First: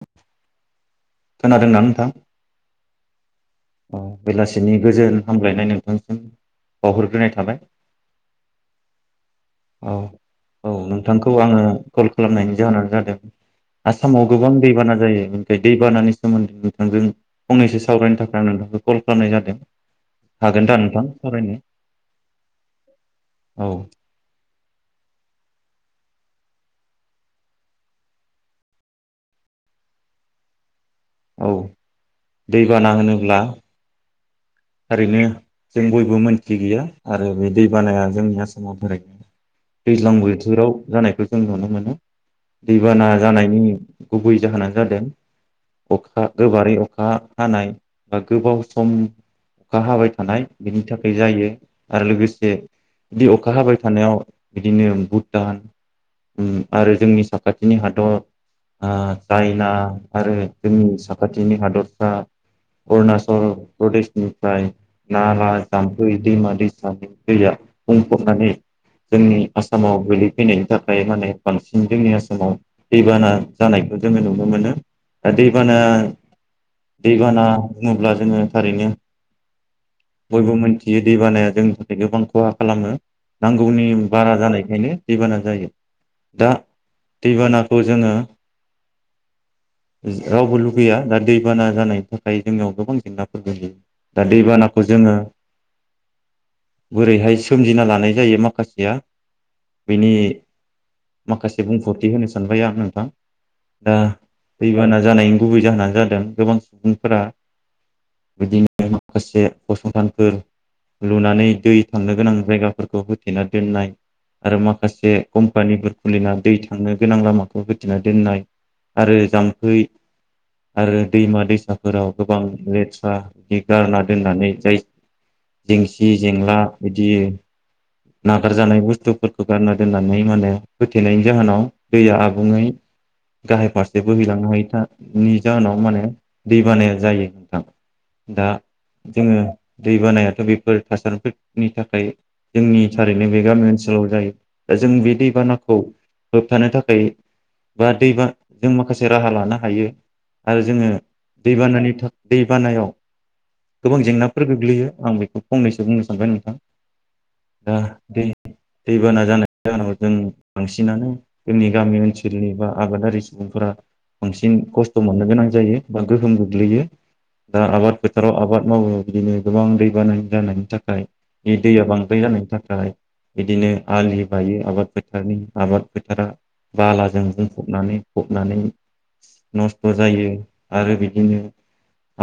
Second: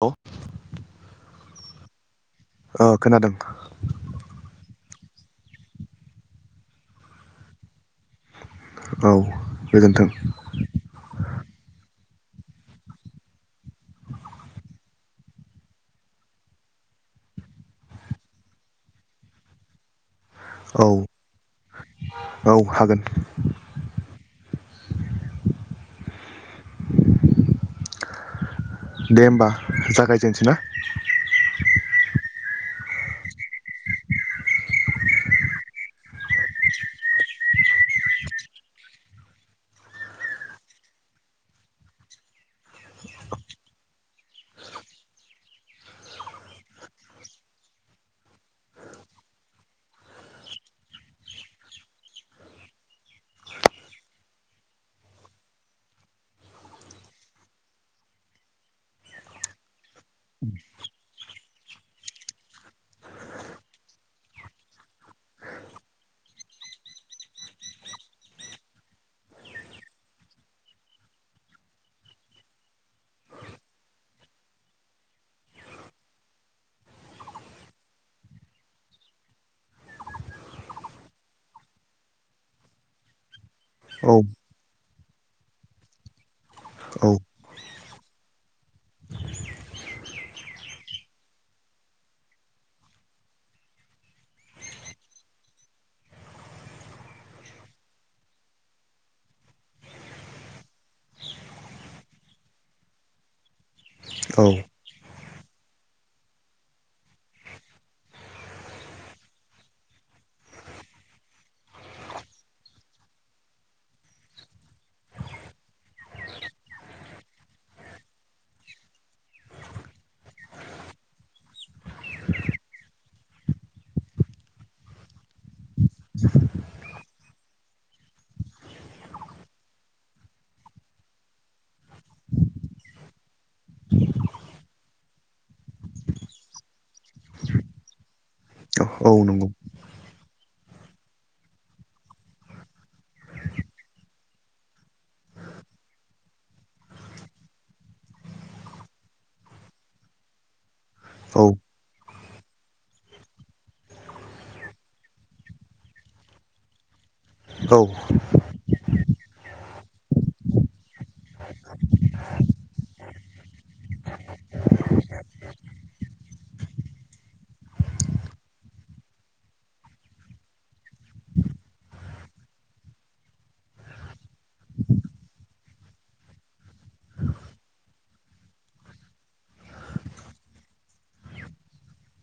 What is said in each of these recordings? औ। खोनादों ना नोंथां? ओ खोनादों। अ बेलासिनि गोजोन हामलायनाय नोंथांसिम बावहर ग्रोनाय थाबाय। औ औ गोजोन्थों औ नोंथांखौ आङो कल खालामनायनि जाहोनानो जादों आसामाव गोबां दैबाना जायो बे दैबानानि सोमोन्दै नोंथांजों फंनैसो सावरायनो थाख आं नोंथांखौ कल खालामनाय जादों। हागोन दा औ नोंथां सावरायनो औ हागोन औ दे ओमबा जागायजेनसै ना? औ दैबाना होनोब्ला थारैनो जों बयबो मोनथि गैया आरो बे दैबानाया जोंनि आसामाव दैज्लां बोथोराव जानायखौ जों नुनो मोनो दैबाना जानायनि गुबै जाहोनानो जादों अखा गोबारै अखा हानाय बा गोबाव सम अखा हाबाय थानाय बिनि थाखाय जायो आरो लोगोसे बि अखा हाबाय थानायाव बिदिनो भुटान आरो जोंनि साखाथिनि हादर ओ चाइना आरो जोंनि साखाथिनि हादरफ्रा अरुनाचल प्रदेश ओमफाय नाला जामफै दैमा दैसानि दैया बुंफबनानै जोंनि आसामाव गोगलैफैनायनि थाखाय माने बांसिन जोंनि आसामाव दैबाना जानायखौ जोङो नुनो मोनो दा दैबाना दैबाना बुङोब्ला जोङो थारैनो बयबो मोनथियो दैबानाया जोंनि थाखाय गोबां खहा खालामो नांगौनि औ बारा जानायखायनो दैबाना जायो दा औ दैबानाखौ जोङो रावबो लुगैया दा दैबाना जानायनि थाखाय जोंनियाव गोबां जेंनाफोर गोग्लैयो। दा दैबानाखौ जोङो बोरैहाय सोमजिना लानाय जायो माखासेया बेनि माखासे बुंफोरथि होनो सानबाय आं नोंथां दा औ ओ दैबाना जानायनि गुबै जाहोनानो जादों गोबां सुबुंफोरा बिदिनो माखासे फसंथानफोर लुनानै दै थांनो गोनां जायगाफोरखौ होथेना दोननाय आरो माखासे कम्पानिफोर खुलिना दै थांनो गोनां लामाखौ होथेना दोननाय आरो जाम्फै आरो दैमा दैसाफोराव गोबां लेथ्रा बिदि गारना दोननानै जाय जेंसि जेंला बिदि नागारजानाय बुस्थुफोरखौ गारना दोननानै माने होथेनायनि जाहोनाव दैया आबुङै गाहाय फारसे बोहैलांनो हायोनि जाहोनाव माने दै बानाया जायो नोंथां। दा औ जोङो नंगौ दैबानायाथ' बेफोर थासारिफोरनि थाखाय जोंनि थारैनो बे गामि ओनसोलाव जायो दा जों बे दैबानाखौ होबथानो थाखाय बा दैबाना जों माखासे राहा लानो हायो आरो जोङो औ दैबानानि था दैबानायाव गोबां जेंनाफोर गोग्लैयो आं बेखौ फंनैसो बुंनो सानबाय नोंथां। दा औ दैे दैबाना जानायनि जाहोनाव जों बांसिनानो जोंनि गामि ओनसोलनि बा आबादारि सुबुंफोरा बांसिन खस्थ' मोननो गोनां जायो बा गोहोम गोग्लैयो दा आबाद फोथाराव आबाद मावो बिदिनो गोबां दैबाना जानायनि थाखाय बे दैया बांद्राय जानायनि थाखाय बिदिनो आलि बायो आबाद फोथारनि आबाद फोथारा बालाजों बुंफबनानै फबनानै नस्थ' जायो आरो बिदिनो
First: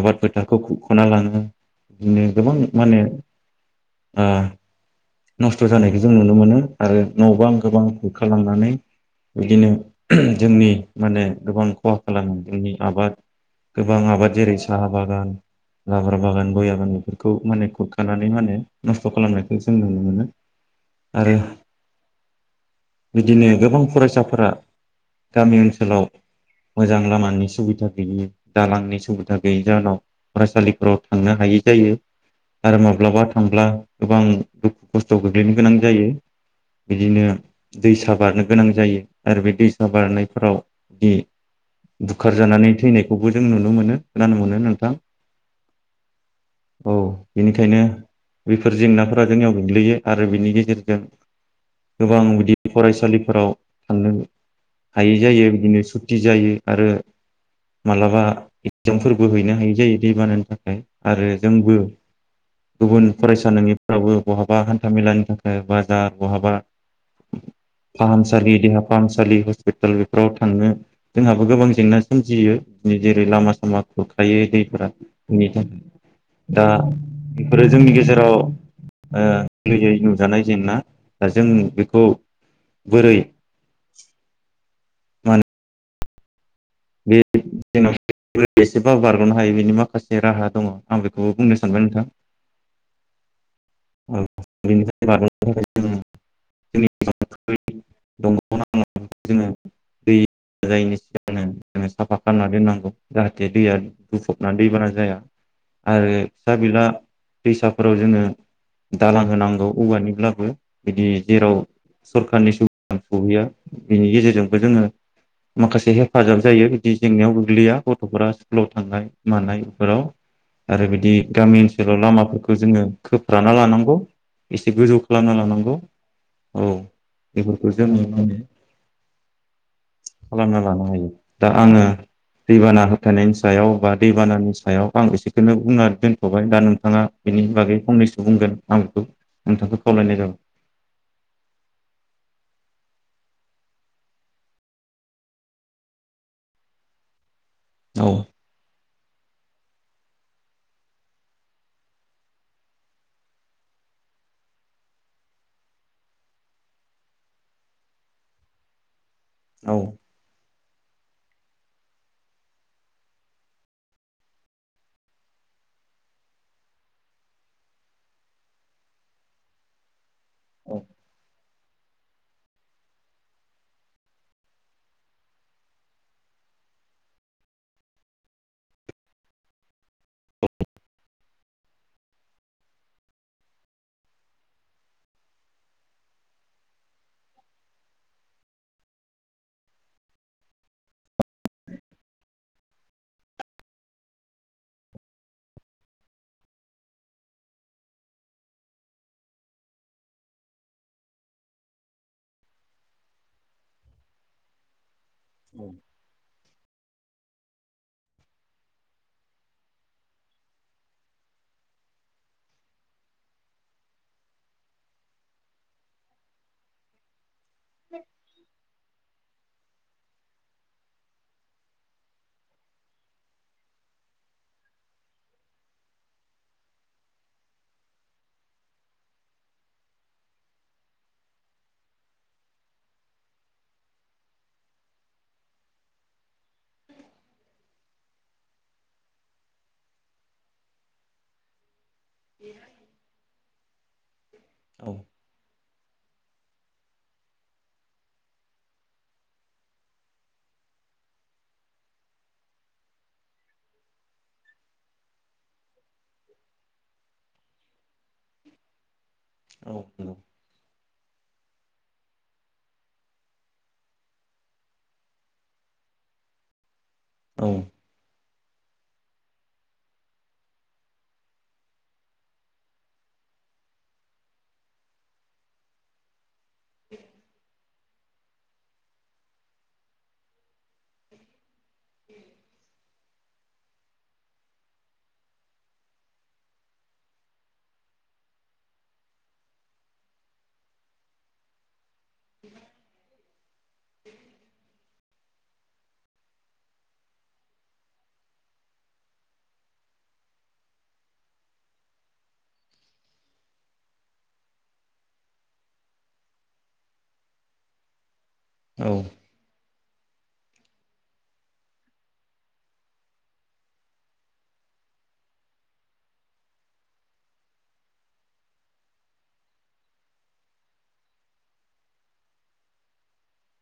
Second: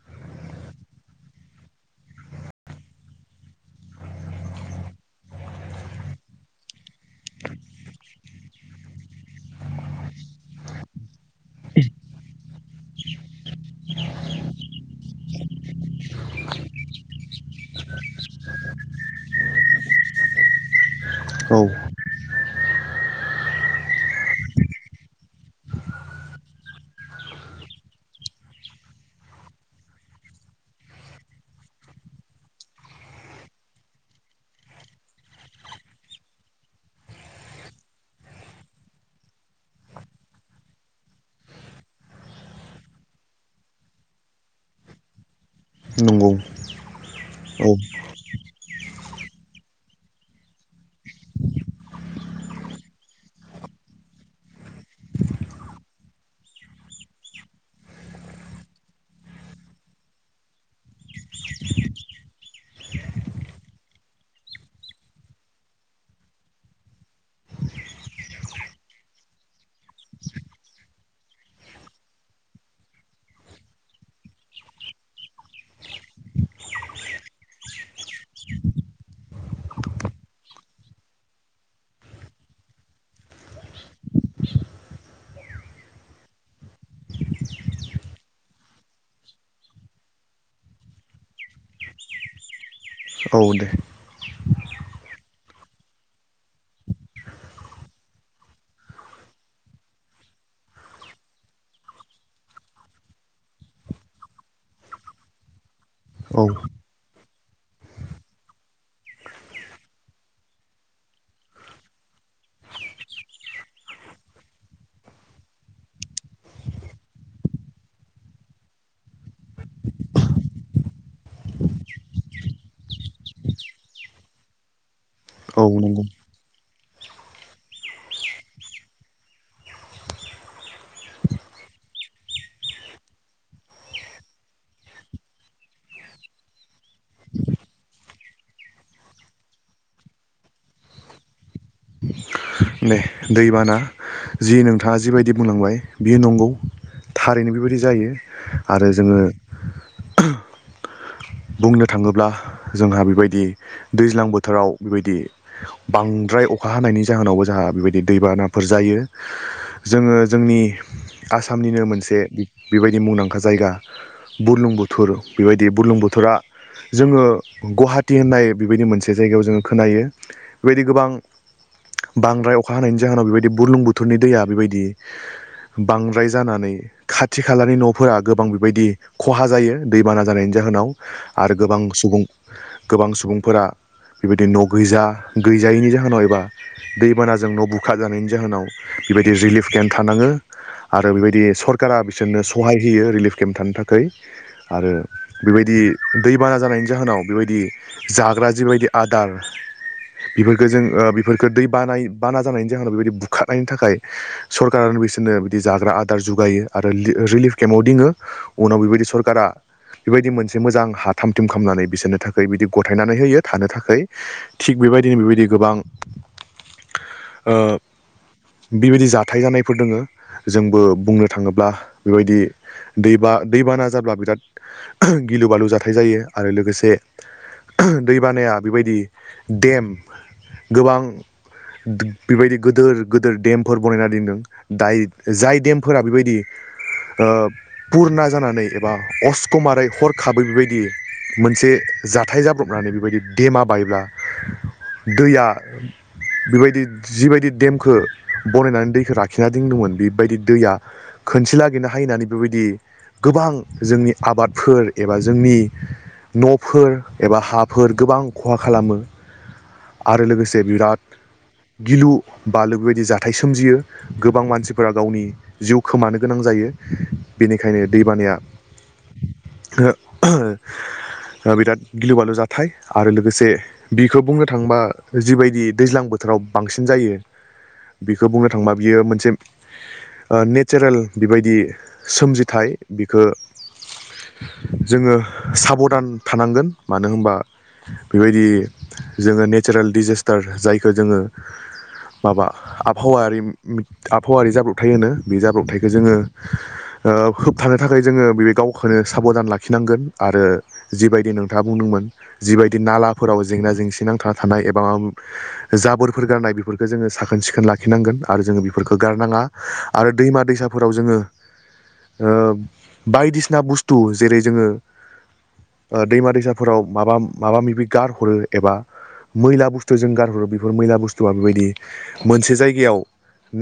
आबाद फोथार खौ खुरख'ना लाङो बिदिनो गोबां माने ओ नस्थ' जानायखौ जों नुनो मोनो आरो न' बां गोबां बुखारलांनानै बिदिनो जोंनि माने गोबां खहा खालामो जोंनि आबाद गोबां आबाद जेरै साहा बागान लाब्रा बागान गय बागान बेफोरखौ माने खुरखानानै माने नस्थ' खालामनायखौ जों नुनो मोनो आरो औ बिदिनो गोबां फरायसाफोरा गामि ओनसोलाव मोजां लामानि सुबिदा गैयि दालांनि सुबिदा गैयि जाहोनाव फरायसालिफोराव थांनो हायै जायो आरो माब्लाबा थांब्ला गोबां दुखु खस्थ' गोग्लैनो गोनां जायो बिदिनो दैसा बारनो गोनां जायो आरो बे दैसा बारनायफोराव जि बुखार जानानै थैनायखौबो जों नुनो मोनो खोनानो मोनो नोंथां। नंगौ औ औ बेनिखायनो बेफोर जेंनाफो बा जोंनियाव गोग्लैयो आरो बिनि गेजेरजों गोबां बिदि फरायसालिफोराव थांनो हायै जायो बिदिनो सुथिजायो आरो मालाबा एगजामफोरबो हैनो हायै जायो दै बानायानि थाखाय आरो जोंबो गुबुन फरायसा नङि फोरावबो बहाबा हान्थामेलानि थाखाय बाजाार बहाबा फाहामसालि देहा फाहामसालि हस्पिटाल बेफोराव थांनो जोंहाबो गोबां जेंना सोमजियो जेरै लामा सामा खुरखायो दैफोरा बेनि थाखाय दा बेफोरो जोंनि गेजेराव ओ गोरलैयै नुजानाय जेंना दा जों बेखौ बोरै मान बे [unintelligible] एसेबाबो बारग'नो हायो बेनि माखासे राहा दङ आं बेखौबो बुंनो सानबाय नोंथां। औ दे बेनि [unintelligible] जोङो दै जायैनि सिगांनो जों साफा खालामना दोननांगौ जाहाथे दैया बुंफबना दैबाना जाया। आरो औ फिसा बिला दैसाफोराव जोङो दालां होनांगौ औवानिब्लाबो बिदि जेराव सरखारनि सुबिदा सहैया बिनि गेजेरजोंबो जोङो माखासे हेफाजाब जायो बिदि जेंनायाव गोग्लैया गथ'फोरा स्कुलाव थांनाय मानाय बेफोराव आरो बिदि गामि ओनसोलाव लामाफोरखौ जोङो खोफराना लानांगौ इसे गोजौ खालामना औ लानांगौ नंगौ औ बेफोरबो जोंनि मावनो खालामना लानो हायो। दा आङो दैबाना होबथनायनि सायाव बा दैबानानि सायाव आं एसेखौनो बुंना दोनथ'बाय दा नोंथाङा बेनि बागै फंनैसो बुंगोन आं बेखौ नोंथांखौ खावलायनाय जाबाय। दे दैबाना जि नोंथाङा जिबायदि बुंलांबाय बियो नंगौ थारैनो बायदि औ जायो आरो जोङो बुंनो थाङोब्ला जोंहा बेबायदि दैज्लां बोथोराव बेबायदि बांद्राय अखा हानायनि जाहोनावबो जोंहा बेबायदि दैबानाफोर जायो। औ जोङो जोंनि आसामनिनो मोनसे बेबायदि मुंदांखा जायगा बुरलुंबुथुर बेबायदि बुरलुंबु फोरा जोङो गुहाटी होननाय बेबायदि मोनसे जायगायाव जोङो खोनायो बेबायदि गोबां बांद्राय अखा हानायनि जाहोनाव बेबायदि बुरलुंबुथुरनि दैया बेबायदि बांद्राय जानानै खाथि खालानि न'फोरा गोबां बेबायदि खहा जायो दैबाना जानायनि जाहोनाव। आरो गोबां सुबुं गोबां सुबुंफोरा बेबायदि न' गैजा गैजायैनि जाहोनाव एबा दैबानाजों न' बुखारजानायनि जाहोनाव बेबायदि रिलिफ केम्प थानाङो आरो बेबायदि सरकारा बिसोरनो सहाय होयो रिलिफ केम्प थानो थाखाय आरो बेबायदि दै बाना जानायनि जाहोनाव बेबायदि जाग्रा जिबायदि आदार बेफोरखौ जों ओ बेफोरखो दै बानाय बाना जानायनि जाहोनाव बेबायदि बुखारनायनि थाखाय सरकारानो बेस नो बिदि जाग्रा आदार जुग दायो आरो रिलिफ केमआव दोनो उनाव बे बायदि सरखारा बेबायदि मोनसे मोजां हा थाम थिम खालामनानै बिसोरनो थाखाय बिदि गथायनानै होयो थानो थाखाय थिग बेबायदिनो बेबायदि गोबां ओ बेबायदि जाथाय जानायफोर दोङो जोंबो बुंनो थाङोब्ला बेबायदि दैबा दैबाना जाब्ला बिराद गिलु बालु जाथाय जायो आरो लोगोसे दैबानाया बेबायदि देम गोबां बेबायदि गोदोर गोदोर देमफोर बनायना दोनदों दाय जाय देमफोरा बेबायदि ओ पुरना जानानै एबा अस्कमारै हर खाबै बेबायदि मोनसे जाथाय जाब्रबनानै बेबायदि देमा बायब्ला औ दैया बेबायदि जिबायदि देमखौ बनायनानै दैखौ लाखिना दोनदोंमोन बेबायदि दैया खनसे लागिरनो हायनानै बेबायदि गोबां जोंनि आबादफोर एबा जोंनि न'फोर एबा हाफोर गोबां खहा खालामो औ नंगौ। आरो लोगोसे बिराद गिलु बालु बेबायदि जाथाय सोमजियो गोबां मानसिफोरा गावनि जिउ खोमानो गोनां जायो औ बेनिखायनो दैबानाया [unintelligible] बिराद गिलु बालु जाथाय आरो लोगोसे बिखौ बुंनो थाङोबा जिबायदि दैज्लां बोथोराव बांसिन जायो बेखौ बुंनो थांबा बियो मोनसे ओ नेचारेल बेबायदि सोमजिथाय बि खो जोङो साबधान थानांगोन मानो होनबा बेबायदि जोङो नेचारेल डिजेस्टार जायखौ जोङो माबा आबहावायारि आबहावायारि जाब्रथाय होनो बे जाब्रबथायखो जोङो ओ होबथानो थाखाय जोङो बे गावखौनो साबदान लाखिनांगोन आरो जिबायदि नोंथाङा बुंदोंमोन जिबायदि नालाफोराव जेंना जेंसि नांथाना थानाय एबा जाबोरफोर गारनाय बेफोरखौ जोङो साखोन सिखोन लाखिनांगोन आरो जोङो औ बेफोरखो गारनाङा आरो दैमा दैसाफोराव जोङो ओ बायदिसिना बुस थु जेरै जोङो ओ दैमा दैसाफोराव माबा माबा मिबि गारहरो एबा मैला बुस्थु जों गारहरो बेफोर मैला बुस्थुआ बेबायदि मोनसे जायगायाव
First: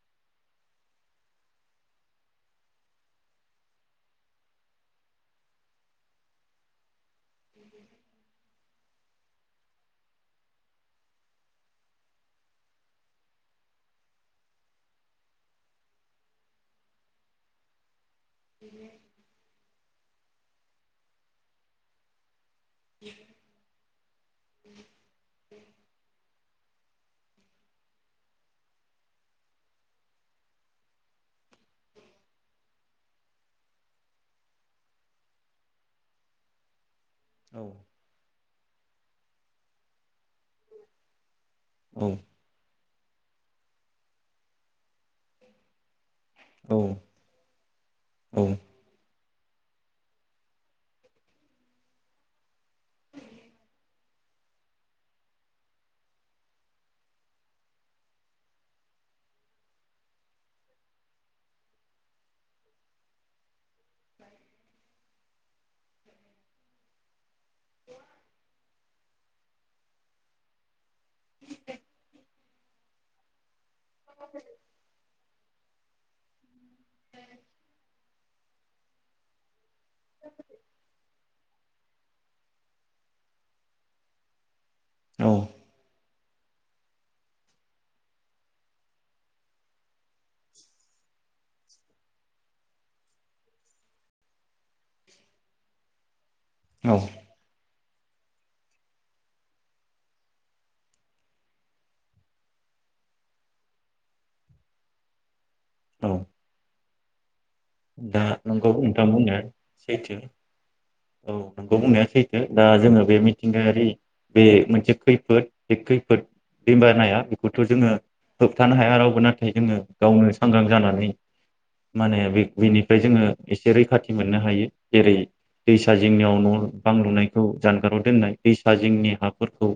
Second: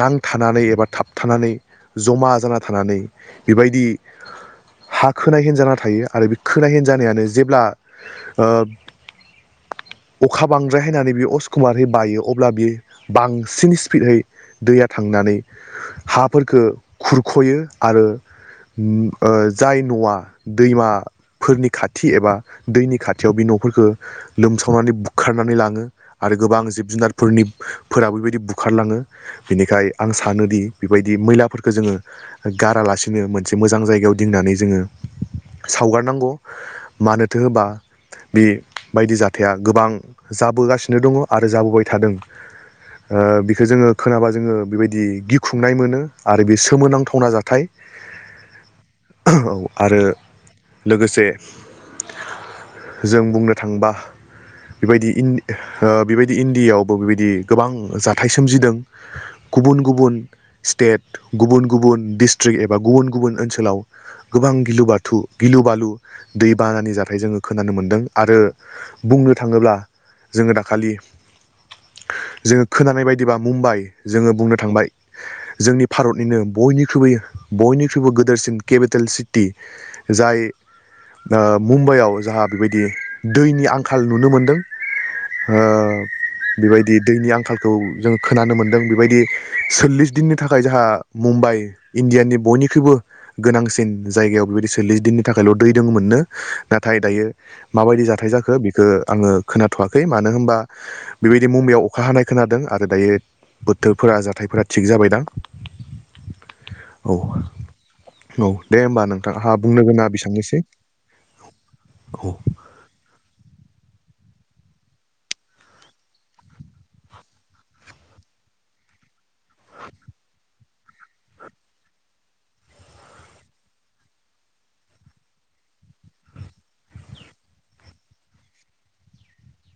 नांथानानै एबा थाबथानानै जमा जाना थानानै बेबायदि हा खोनाय हिनजाना थायो आरो बे खोनाय हिनजानायानो जेब्ला ओ अखा बांद्राय हायनानै बे अशकुमारै बायो अब्ला बे बांसिन स्पिडहै दैया थांनानै हा फोरखौ खुरख'यो आरो उम ओ जायनि न'आ दैमा फोरनि खाथि एबा दैनि खाथियाव बे न'फोरखौ लोमसावनानै बुखारनानै लाङो आरो गोबां जिब जुनारफोरनि फोराबो बेबायदि बुखारलाङो बेनिखाय आं सानोदि बेबायदि मैलाफोरखौ जोङो गारालासिनो मोनसे मोजां जायगायाव दिननानै जोङो सावगारनांगौ मानोथो होबा बे बायदि जाथाया गोबां जाबोगासिनो दंङ आरो जाबोबाय औ थादों ओ बि खो जोंङो खोनाबा जोंङो बेबायदि गिखुंनाय मोनो आरो बे सोमोनांथावना जाथाय औ औ । आरो लोगोसे जों बुंनो थांबा बेबायदि इन ओ बेबायदि इण्डियावबो बेबायदि गोबां जाथाय सोमजिदों । गुबुन गुबुन स्टेट गुबुन गुबुन डिस्ट्रिक् एबा गुबुन गुबुन ओनसोलाव गोबां गिलु बाथु गिलु बालु दैबानानि जाथाय जोङो । खोनानो मोनदों आरो बुंनो थांङोब्ला जोंङो दाखालि जोंङो खोनानाय बायदिबा मुम्बाइ जोंङो बुंनो थांबाय जोंनि भारतनिनो बयनिख्रुइ बयनिख्रुइबो गोदोरसिन केपिटेल सि टि । जाय ओ मुम्बाइआव जोहा बेबायदि दैनि आंखाल नुनो मोनदों । औ हो बेबायदि दैनि आंखालखौ जोंङो खोनानो मोनदों । बेबायदि सोल्लिस दिननि थाखाय जोहा मुम्बाइ इण्डियानि बयनिख्रुइबो गोनांसिन जायगायाव बेबायदि [unintelligible] दिननि थाखायल' दै जों मोननो नाथाय औ दायो । माबायदि जाथाय जाखो । बेख आंङो खोनाथ'वाखै मानो होनबा बेबायदि मुम्बाइायाव अखा हानाय खोनादों आरो दायो बोथोरफोरा जाथायफोरा थिग जाबाय दां औ । औ । दा नोंगौ ओम । नोंथां बुंनाया गोनाङा सैथो बेसेबांनोसै औ नंगौ बुंनाया औ सैथो दा जोंङो । बे मिथिंगायारि बे मोनसे खैफोद बे खैफोद दैबानाया बेखौथ' जोंङो होबथानो हाया रावबो नाथाय जोंङो । गावनो सांग्रां जानानै माने बे बेनिफ्राय जोंङो एसे रैखाथि मोननो हायो । जेरै दैसा जिंनियाव न' बां लुनायखौ जानगाराव दोननाय । दैसा जिंनि हाफोरखौ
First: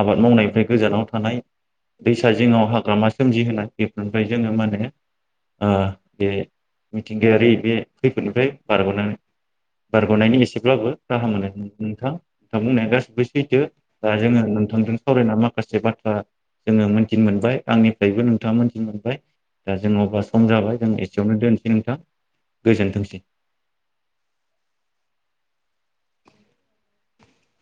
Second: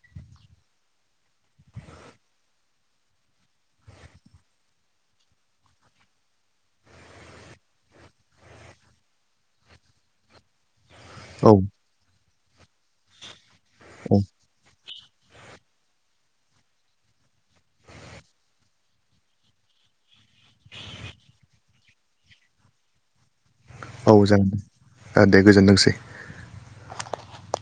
आबाद मावनायनिफ्राय गोजानाव थानाय । दैसा जिङाव हाग्रामा सोमजिहोनाय बेफोरनिफ्राय जोंङो माने ओ बे मिथिंगायारि बे खैफोदनिफ्राय बारग'नानै बारग'नायनि एसेब्लाबो गाहाम औ मोनायखौ नुयो नोंथां । दा बुंनाया गासिबो सैथो । दा औ जोंङो नोंथांदों सावरायना माखासे बाथ्रा जोंङो मोनथिनो मोनबाय आंनिफ्रायबो नोंथाङा मोनथिनो मोनबाय दा जोंङो अब सम जाबाय जों एसेयावनो दोन नोंथां गोजोनथोंसै । औ जागोन दे दे गोजोनथोंसै ।